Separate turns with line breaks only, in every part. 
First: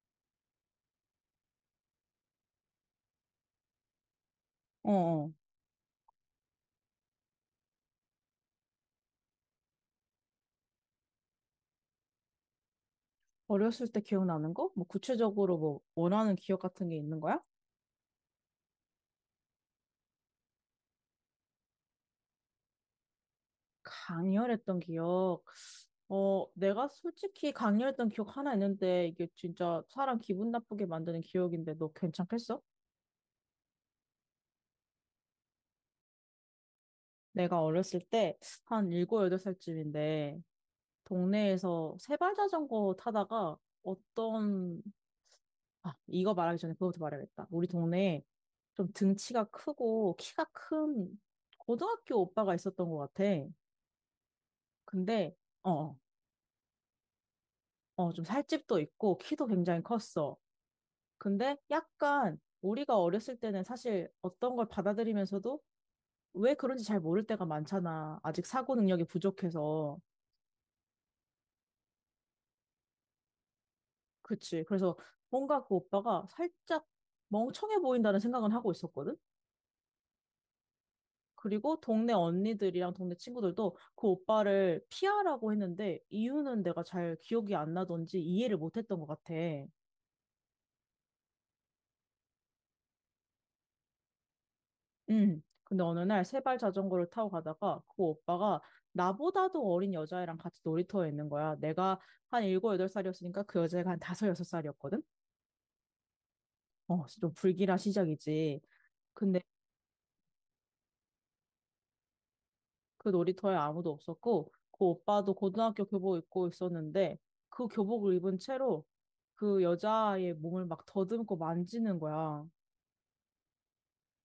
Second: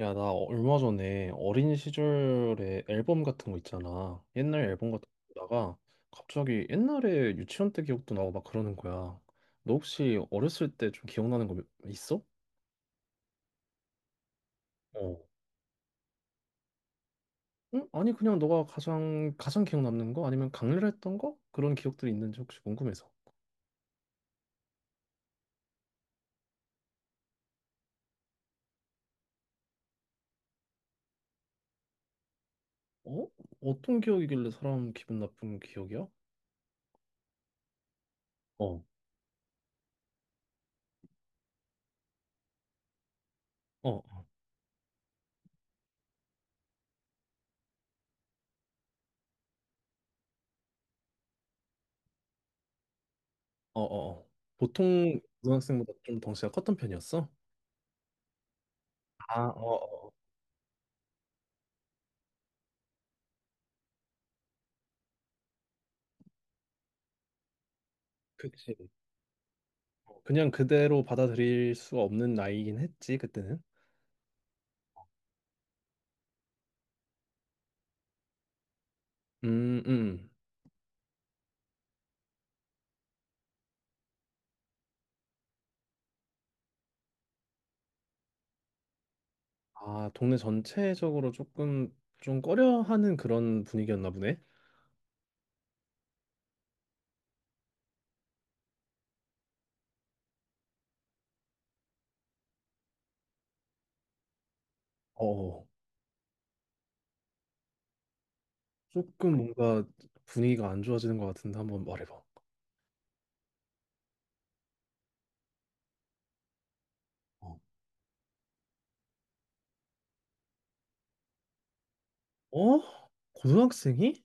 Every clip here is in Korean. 야, 나 얼마 전에 어린 시절에 앨범 같은 거 있잖아. 옛날 앨범
어,
같은 거
어.
보다가 갑자기 옛날에 유치원 때 기억도 나고 막 그러는 거야. 너 혹시 어렸을 때 좀 기억나는 거 있어?
어렸을 때 기억나는 거? 뭐
어.
구체적으로 뭐 원하는 기억 같은 게 있는 거야?
응? 아니, 그냥 너가 가장 기억 남는 거? 아니면 강렬했던 거? 그런 기억들이 있는지 혹시 궁금해서.
강렬했던 기억. 내가 솔직히 강렬했던 기억 하나 있는데 이게 진짜 사람 기분 나쁘게 만드는 기억인데 너 괜찮겠어?
어? 어떤 기억이길래 사람 기분 나쁜 기억이야?
내가 어렸을 때
어.
한 일곱 여덟 살쯤인데 동네에서 세발 자전거 타다가
어, 어,
어떤 이거 말하기 전에 그거부터 말해야겠다. 우리 동네에 좀 등치가 크고 키가 큰 고등학교 오빠가 있었던 것 같아.
어, 어. 보통
근데 어,
고등학생보다
어,
좀 덩치가 컸던 편이었어?
좀 살집도 있고
아,
키도
어,
굉장히
어.
컸어. 근데 약간 우리가 어렸을 때는 사실 어떤 걸 받아들이면서도 왜 그런지 잘 모를 때가 많잖아. 아직 사고
그치.
능력이 부족해서.
그냥 그대로 받아들일 수 없는 나이긴 했지, 그때는.
그치. 그래서 뭔가 그 오빠가 살짝 멍청해 보인다는 생각은 하고 있었거든.
음, 음.
그리고 동네 언니들이랑 동네 친구들도 그 오빠를 피하라고 했는데 이유는 내가 잘 기억이 안 나던지 이해를 못 했던 것 같아.
아, 동네 전체적으로 조금 좀 꺼려하는 그런 분위기였나 보네.
응. 근데 어느 날 세발 자전거를 타고 가다가 그 오빠가 나보다도 어린 여자애랑 같이 놀이터에 있는 거야. 내가 한 일곱 여덟 살이었으니까그 여자애가 한 다섯 여섯 살이었거든.
어,
좀 불길한 시작이지.
조금
근데
뭔가 분위기가 안 좋아지는 것 같은데 한번 말해봐.
그 놀이터에 아무도 없었고 그 오빠도 고등학교 교복 입고 있었는데
어?
그 교복을 입은 채로 그 여자아이의 몸을 막 더듬고 만지는 거야.
어? 고등학생이?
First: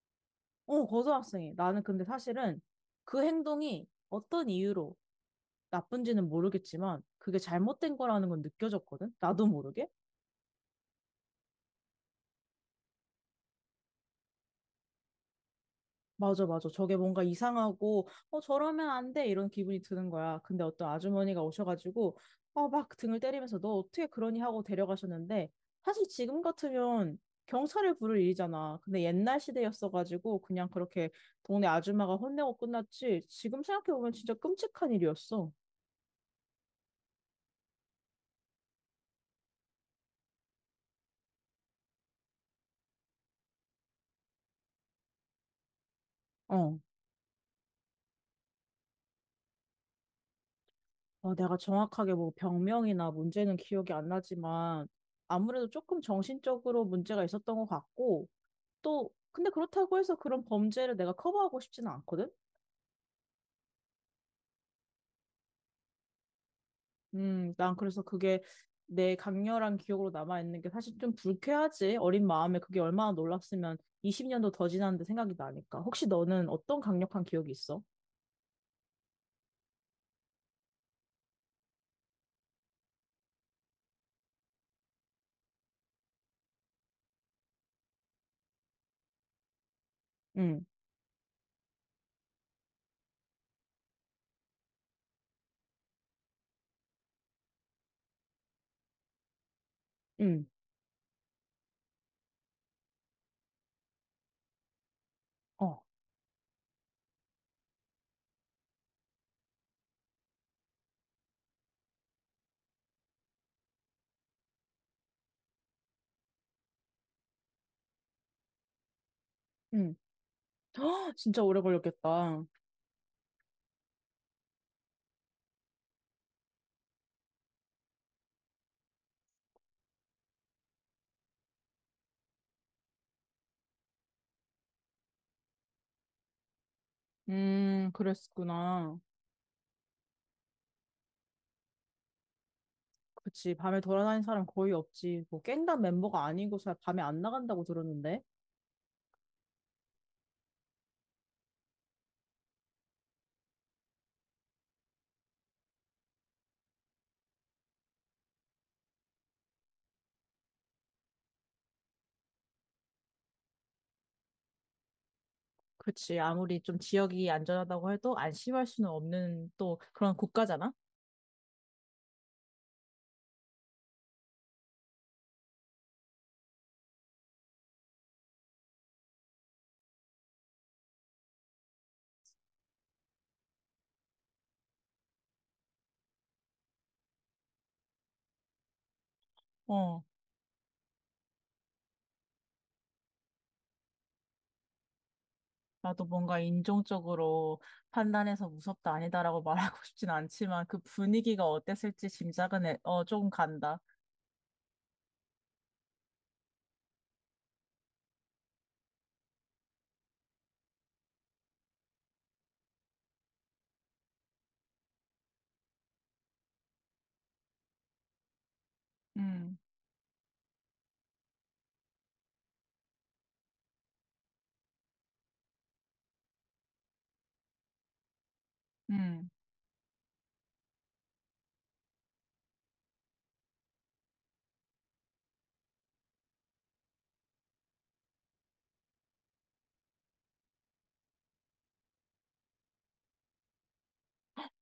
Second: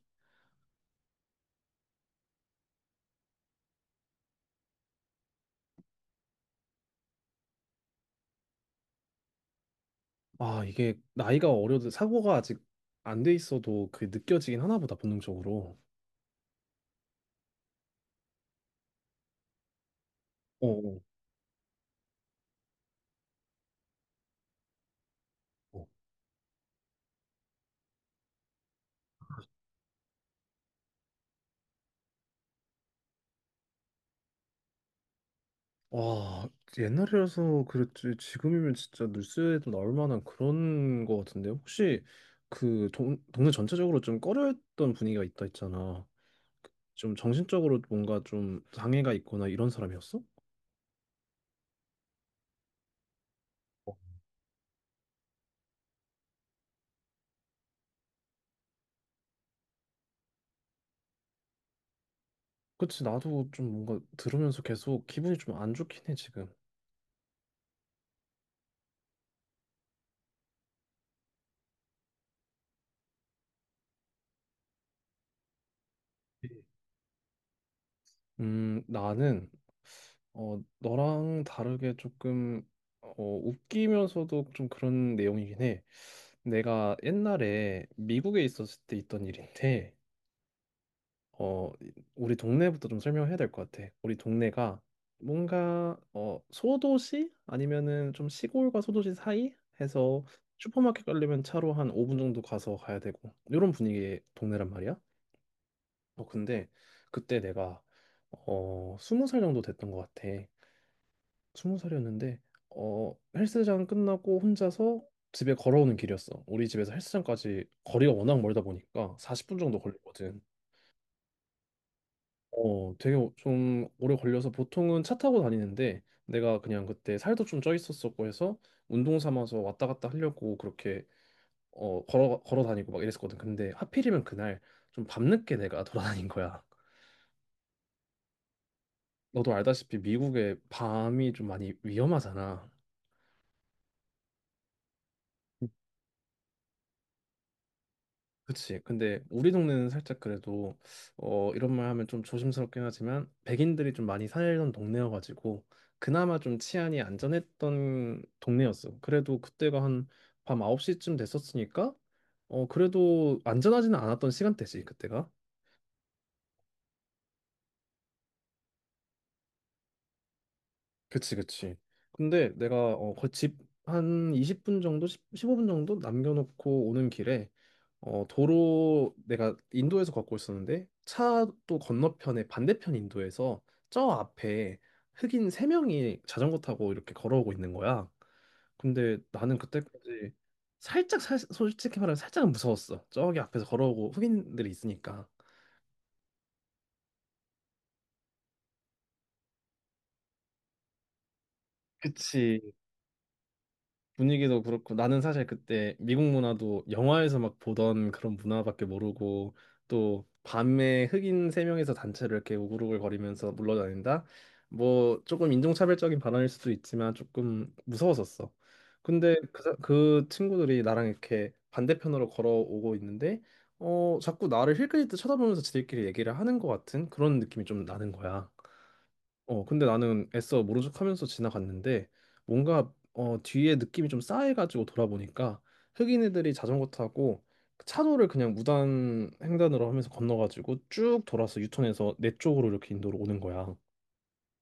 어, 고등학생이. 나는 근데 사실은 그 행동이 어떤 이유로 나쁜지는 모르겠지만 그게 잘못된 거라는 건 느껴졌거든? 나도 모르게?
아, 이게 나이가 어려도 사고가 아직 안 돼 있어도 그 느껴지긴 하나 보다, 본능적으로.
맞아, 맞아. 저게 뭔가 이상하고, 저러면 안 돼. 이런 기분이 드는 거야. 근데 어떤
어,
아주머니가 오셔가지고, 막 등을 때리면서 너 어떻게 그러니 하고 데려가셨는데,
어.
사실 지금 같으면 경찰을 부를 일이잖아. 근데 옛날 시대였어가지고 그냥 그렇게 동네 아줌마가 혼내고 끝났지. 지금 생각해보면 진짜 끔찍한 일이었어.
와, 옛날이라서 그랬지. 지금이면 진짜 뉴스에도 나올 만한 그런 거 같은데. 혹시 그 동네 전체적으로 좀 꺼려했던 분위기가 있다 했잖아.
어.
좀 정신적으로 뭔가 좀 장애가 있거나 이런 사람이었어?
아, 내가 정확하게 뭐 병명이나 문제는
어.
기억이 안 나지만 아무래도 조금 정신적으로 문제가 있었던 것 같고 또 근데 그렇다고 해서 그런 범죄를 내가 커버하고 싶지는 않거든?
그치, 나도 좀 뭔가 들으면서 계속 기분이 좀 안 좋긴 해, 지금.
난 그래서 그게 내 강렬한 기억으로 남아있는 게 사실 좀 불쾌하지. 어린 마음에 그게 얼마나 놀랐으면 20년도 더 지났는데 생각이 나니까. 혹시 너는 어떤 강력한 기억이 있어?
나는 너랑 다르게 조금 웃기면서도 좀 그런 내용이긴 해. 내가 옛날에 미국에 있었을 때 있던 일인데,
응,
어, 우리 동네부터 좀 설명해야 될 것 같아. 우리 동네가 뭔가 소도시 아니면은 좀 시골과 소도시 사이 해서
응,
슈퍼마켓 가려면 차로 한 5분 정도 가서 가야 되고 이런 분위기의 동네란 말이야.
어,
근데 그때 내가 20살 정도 됐던 것 같아. 스무 살이었는데 헬스장 끝나고 혼자서 집에 걸어오는 길이었어. 우리 집에서 헬스장까지 거리가 워낙 멀다 보니까 40분 정도
응.
걸리거든.
진짜 오래 걸렸겠다.
좀 오래 걸려서 보통은 차 타고 다니는데 내가 그냥 그때 살도 좀 쪄 있었었고 해서 운동 삼아서 왔다 갔다 하려고 그렇게 걸어 다니고 막 이랬었거든. 근데 하필이면 그날 좀 밤늦게 내가 돌아다닌 거야.
그랬구나.
너도 알다시피 미국의 밤이 좀 많이 위험하잖아.
그치. 밤에 돌아다니는 사람 거의 없지. 뭐 갱단 멤버가 아니고서 밤에 안 나간다고 들었는데.
그치. 근데 우리 동네는 살짝 그래도 이런 말 하면 좀 조심스럽긴 하지만 백인들이 좀 많이 살던 동네여가지고 그나마 좀 치안이 안전했던 동네였어. 그래도 그때가 한 밤 9시쯤 됐었으니까 그래도 안전하지는 않았던 시간대지 그때가.
그치. 아무리 좀 지역이 안전하다고 해도 안심할 수는 없는 또 그런 국가잖아?
그치, 그치. 근데 내가 어집한 20분 정도 십0 15분 정도 남겨놓고 오는 길에 도로 내가 인도에서 걷고 있었는데 차도 건너편에 반대편 인도에서 저 앞에 흑인 3명이 자전거 타고 이렇게 걸어오고 있는 거야. 근데 나는
어.
그때까지 솔직히 말하면 살짝은 무서웠어. 저기 앞에서 걸어오고 흑인들이 있으니까.
나도 뭔가 인종적으로 판단해서 무섭다 아니다라고 말하고 싶진 않지만 그 분위기가 어땠을지
그치.
짐작은 해. 조금 간다.
분위기도 그렇고 나는 사실 그때 미국 문화도 영화에서 막 보던 그런 문화밖에 모르고 또 밤에 흑인 3명이서 단체로 이렇게 우글우글거리면서 물러다닌다? 뭐 조금 인종차별적인 발언일 수도 있지만 조금 무서웠었어. 근데
음,
그 친구들이 나랑 이렇게 반대편으로 걸어오고 있는데 자꾸 나를 힐끗힐끗 쳐다보면서 지들끼리 얘기를 하는 것 같은 그런 느낌이 좀 나는 거야.
음.
근데 나는 애써 모른 척하면서 지나갔는데 뭔가 뒤에 느낌이 좀 싸해가지고 돌아보니까 흑인 애들이 자전거 타고 그 차도를 그냥 무단 횡단으로 하면서 건너가지고 쭉 돌아서 유턴해서 내 쪽으로 이렇게 인도로 오는 거야.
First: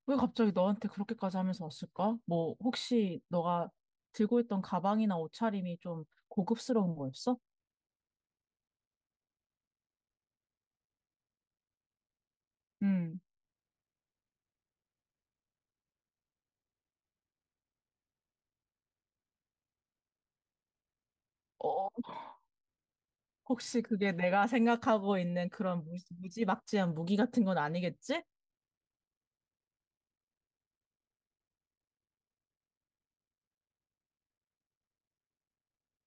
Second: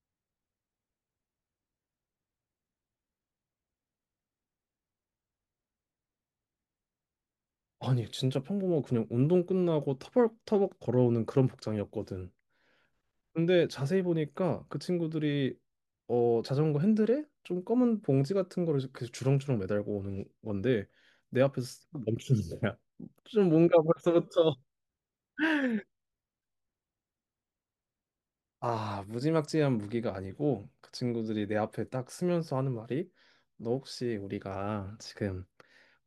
왜 갑자기 너한테 그렇게까지 하면서 왔을까? 뭐, 혹시 너가 들고 있던 가방이나 옷차림이 좀 고급스러운 거였어?
아니 진짜 평범하고 그냥 운동 끝나고 터벅터벅 걸어오는 그런 복장이었거든.
음.
근데 자세히 보니까 그 친구들이 자전거 핸들에 좀 검은 봉지 같은 거를 그 주렁주렁 매달고 오는 건데 내
어,
앞에서 멈추는 거야. 좀 뭔가
혹시 그게 내가
벌써부터.
생각하고 있는 그런 무지막지한 무기 같은 건 아니겠지?
아, 무지막지한 무기가 아니고 그 친구들이 내 앞에 딱 서면서 하는 말이 너 혹시 우리가 지금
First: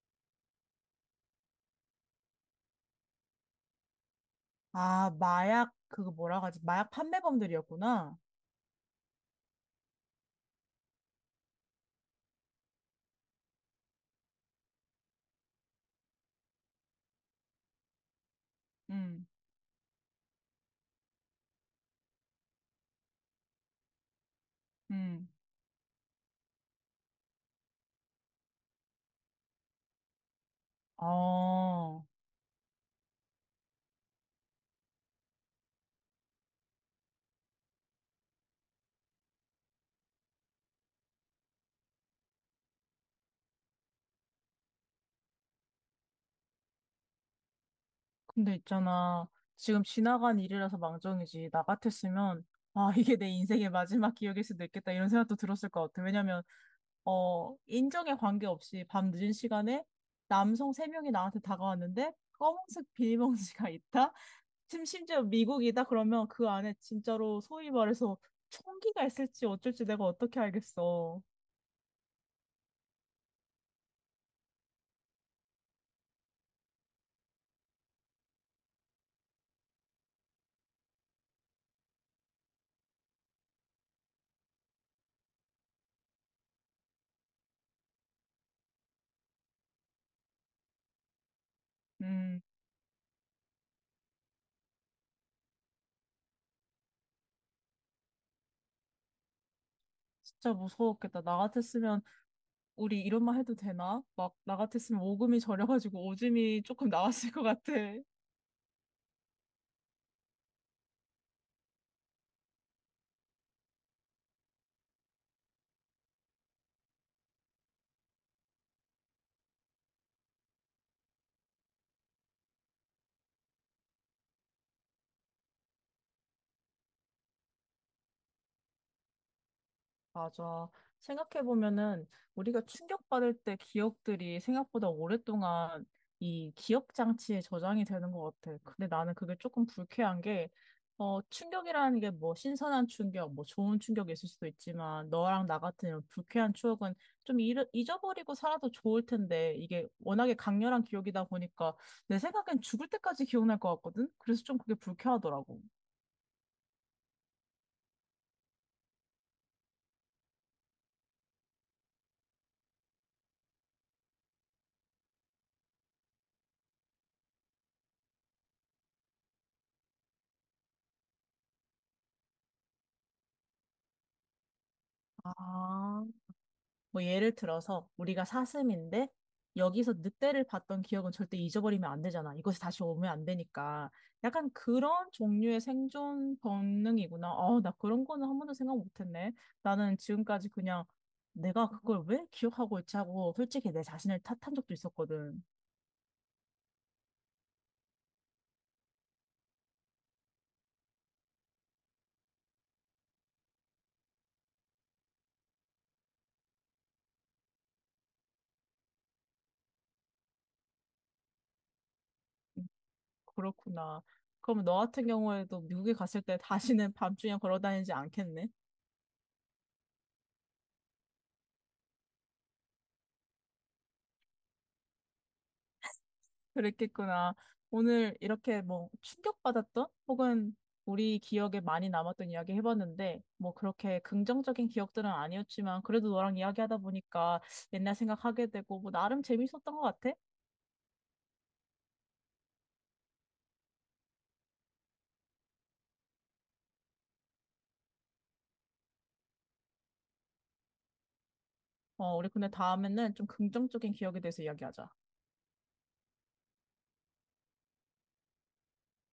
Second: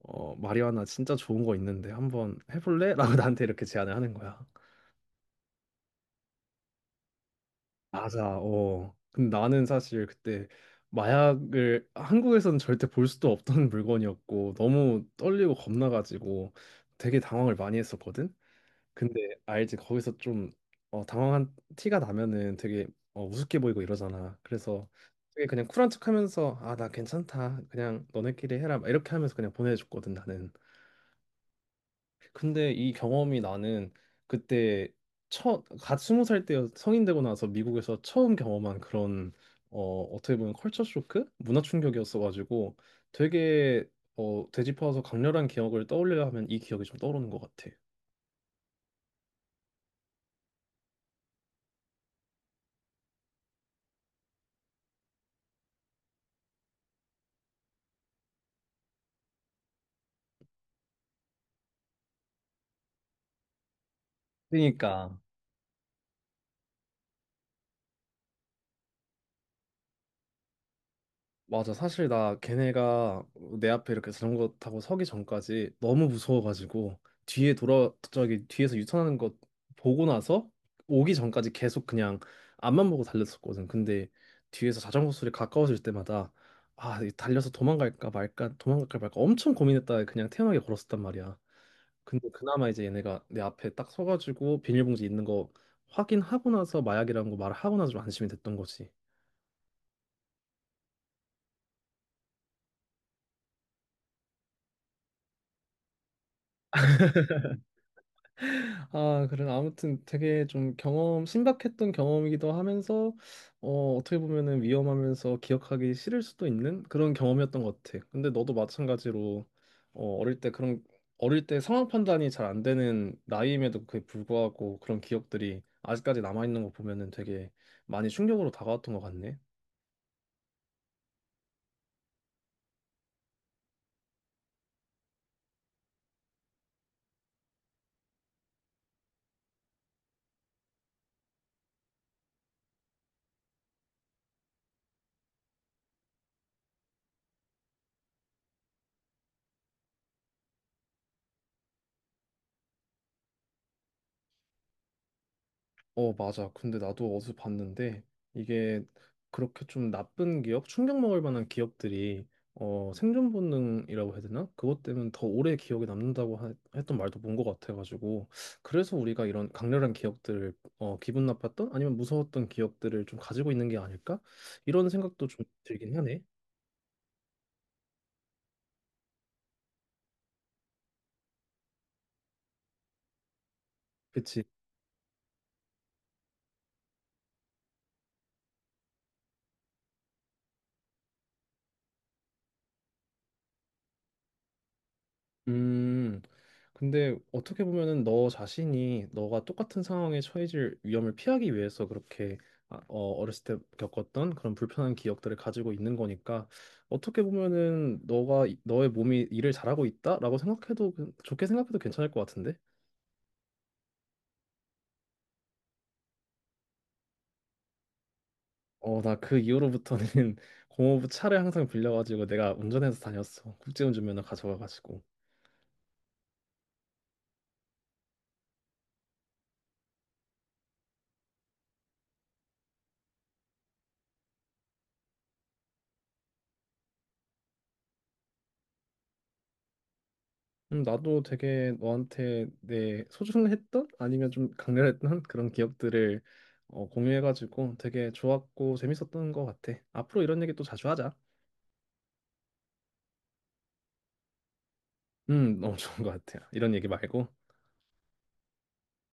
마리화나 진짜 좋은 거 있는데 한번 해볼래? 라고 나한테 이렇게 제안을 하는 거야.
아, 마약, 그거 뭐라고 하지? 마약 판매범들이었구나.
맞아. 어. 근데 나는 사실 그때 마약을 한국에서는 절대 볼 수도 없던 물건이었고 너무 떨리고 겁나가지고 되게 당황을 많이 했었거든. 근데
음,
알지 거기서 좀 당황한 티가 나면은 되게 우습게 보이고 이러잖아. 그래서
음.
되게 그냥 쿨한 척하면서 아, 나 괜찮다. 그냥 너네끼리 해라. 막 이렇게 하면서 그냥 보내줬거든 나는.
어,
근데 이 경험이 나는 그때 첫갓 20살 때 성인 되고 나서 미국에서 처음 경험한 그런 어떻게 보면 컬처 쇼크? 문화 충격이었어가지고 되게 되짚어서 강렬한 기억을 떠올려 하면 이 기억이 좀 떠오르는 것 같아.
근데 있잖아. 지금 지나간 일이라서 망정이지. 나 같았으면, 아, 이게 내 인생의 마지막 기억일 수도 있겠다. 이런 생각도 들었을 것 같아. 왜냐면, 인정에 관계없이 밤 늦은 시간에 남성 세명이 나한테 다가왔는데, 검은색 비닐봉지가 있다? 지금
그러니까
심지어 미국이다 그러면 그 안에 진짜로 소위 말해서 총기가 있을지 어쩔지 내가 어떻게 알겠어.
맞아. 사실 나 걔네가 내 앞에 이렇게 자전거 타고 서기 전까지 너무 무서워가지고 뒤에 돌아 저기 뒤에서 유턴하는 거 보고 나서 오기 전까지 계속 그냥 앞만 보고 달렸었거든. 근데 뒤에서 자전거 소리 가까워질 때마다 아, 이 달려서 도망갈까 말까 도망갈까 말까 엄청 고민했다가 그냥 태연하게 걸었었단 말이야. 근데
음,
그나마 이제 얘네가 내 앞에 딱 서가지고 비닐봉지 있는 거 확인하고 나서 마약이라는 거 말하고 나서 좀 안심이 됐던 거지.
진짜 무서웠겠다. 나 같았으면 우리 이런 말 해도 되나? 막 나 같았으면 오금이 저려가지고 오줌이 조금 나왔을 것 같아.
아, 그래. 아무튼 되게 좀 신박했던 경험이기도 하면서, 어떻게 보면은 위험하면서 기억하기 싫을 수도 있는 그런 경험이었던 것 같아. 근데 너도 마찬가지로, 어, 어릴 때 그런, 어릴 때 상황 판단이 잘 안 되는 나이임에도 그에 불구하고 그런 기억들이 아직까지 남아있는 거 보면은 되게 많이 충격으로 다가왔던 것 같네.
맞아. 생각해보면은 우리가 충격받을 때 기억들이 생각보다 오랫동안 이 기억 장치에 저장이 되는 것 같아. 근데 나는 그게 조금 불쾌한 게, 충격이라는 게 뭐 신선한 충격, 뭐 좋은 충격이 있을 수도 있지만 너랑 나 같은 이런 불쾌한 추억은 좀어 잊어버리고 살아도 좋을 텐데 이게 워낙에 강렬한 기억이다 보니까 내 생각엔 죽을 때까지 기억날 것 같거든? 그래서 좀 그게 불쾌하더라고.
어, 맞아. 근데 나도 어디서 봤는데 이게 그렇게 좀 충격 먹을 만한 기업들이 생존 본능이라고 해야 되나? 그것 때문에 더 오래 기억에 남는다고 했던 말도 본 것 같아가지고 그래서 우리가 이런 강렬한 기억들을 기분 나빴던 아니면 무서웠던 기억들을 좀 가지고 있는 게 아닐까? 이런 생각도 좀 들긴
아,
하네.
뭐 예를 들어서 우리가 사슴인데 여기서 늑대를 봤던 기억은 절대 잊어버리면 안 되잖아. 이곳에 다시 오면 안 되니까.
그치?
약간 그런 종류의 생존 본능이구나. 나 그런 거는 한 번도 생각 못 했네. 나는 지금까지 그냥 내가 그걸 왜 기억하고 있지 하고 솔직히 내 자신을 탓한 적도 있었거든.
음, 근데 어떻게 보면은 너 자신이 너가 똑같은 상황에 처해질 위험을 피하기 위해서 그렇게 어렸을 때 겪었던 그런 불편한 기억들을 가지고 있는 거니까 어떻게 보면은 너가 너의 몸이 일을 잘하고 있다라고 생각해도 좋게 생각해도 괜찮을 것 같은데?
그렇구나. 그럼 너 같은 경우에도 미국에 갔을 때 다시는 밤중에 걸어 다니지 않겠네?
나 그 이후로부터는 공허부 차를 항상 빌려가지고 내가 운전해서 다녔어. 국제운전면허 가져가가지고.
그랬겠구나. 오늘 이렇게 뭐 충격받았던 혹은 우리 기억에 많이 남았던 이야기 해봤는데 뭐 그렇게 긍정적인 기억들은 아니었지만 그래도 너랑 이야기하다 보니까 옛날 생각하게 되고 뭐 나름 재밌었던 것 같아.
나도 되게 너한테 내 소중했던 아니면 좀 강렬했던 그런 기억들을 공유해가지고 되게 좋았고 재밌었던 것 같아. 앞으로 이런 얘기 또 자주 하자.
우리 근데 다음에는 좀 긍정적인 기억에 대해서 이야기하자.
너무 좋은 것 같아. 이런 얘기 말고.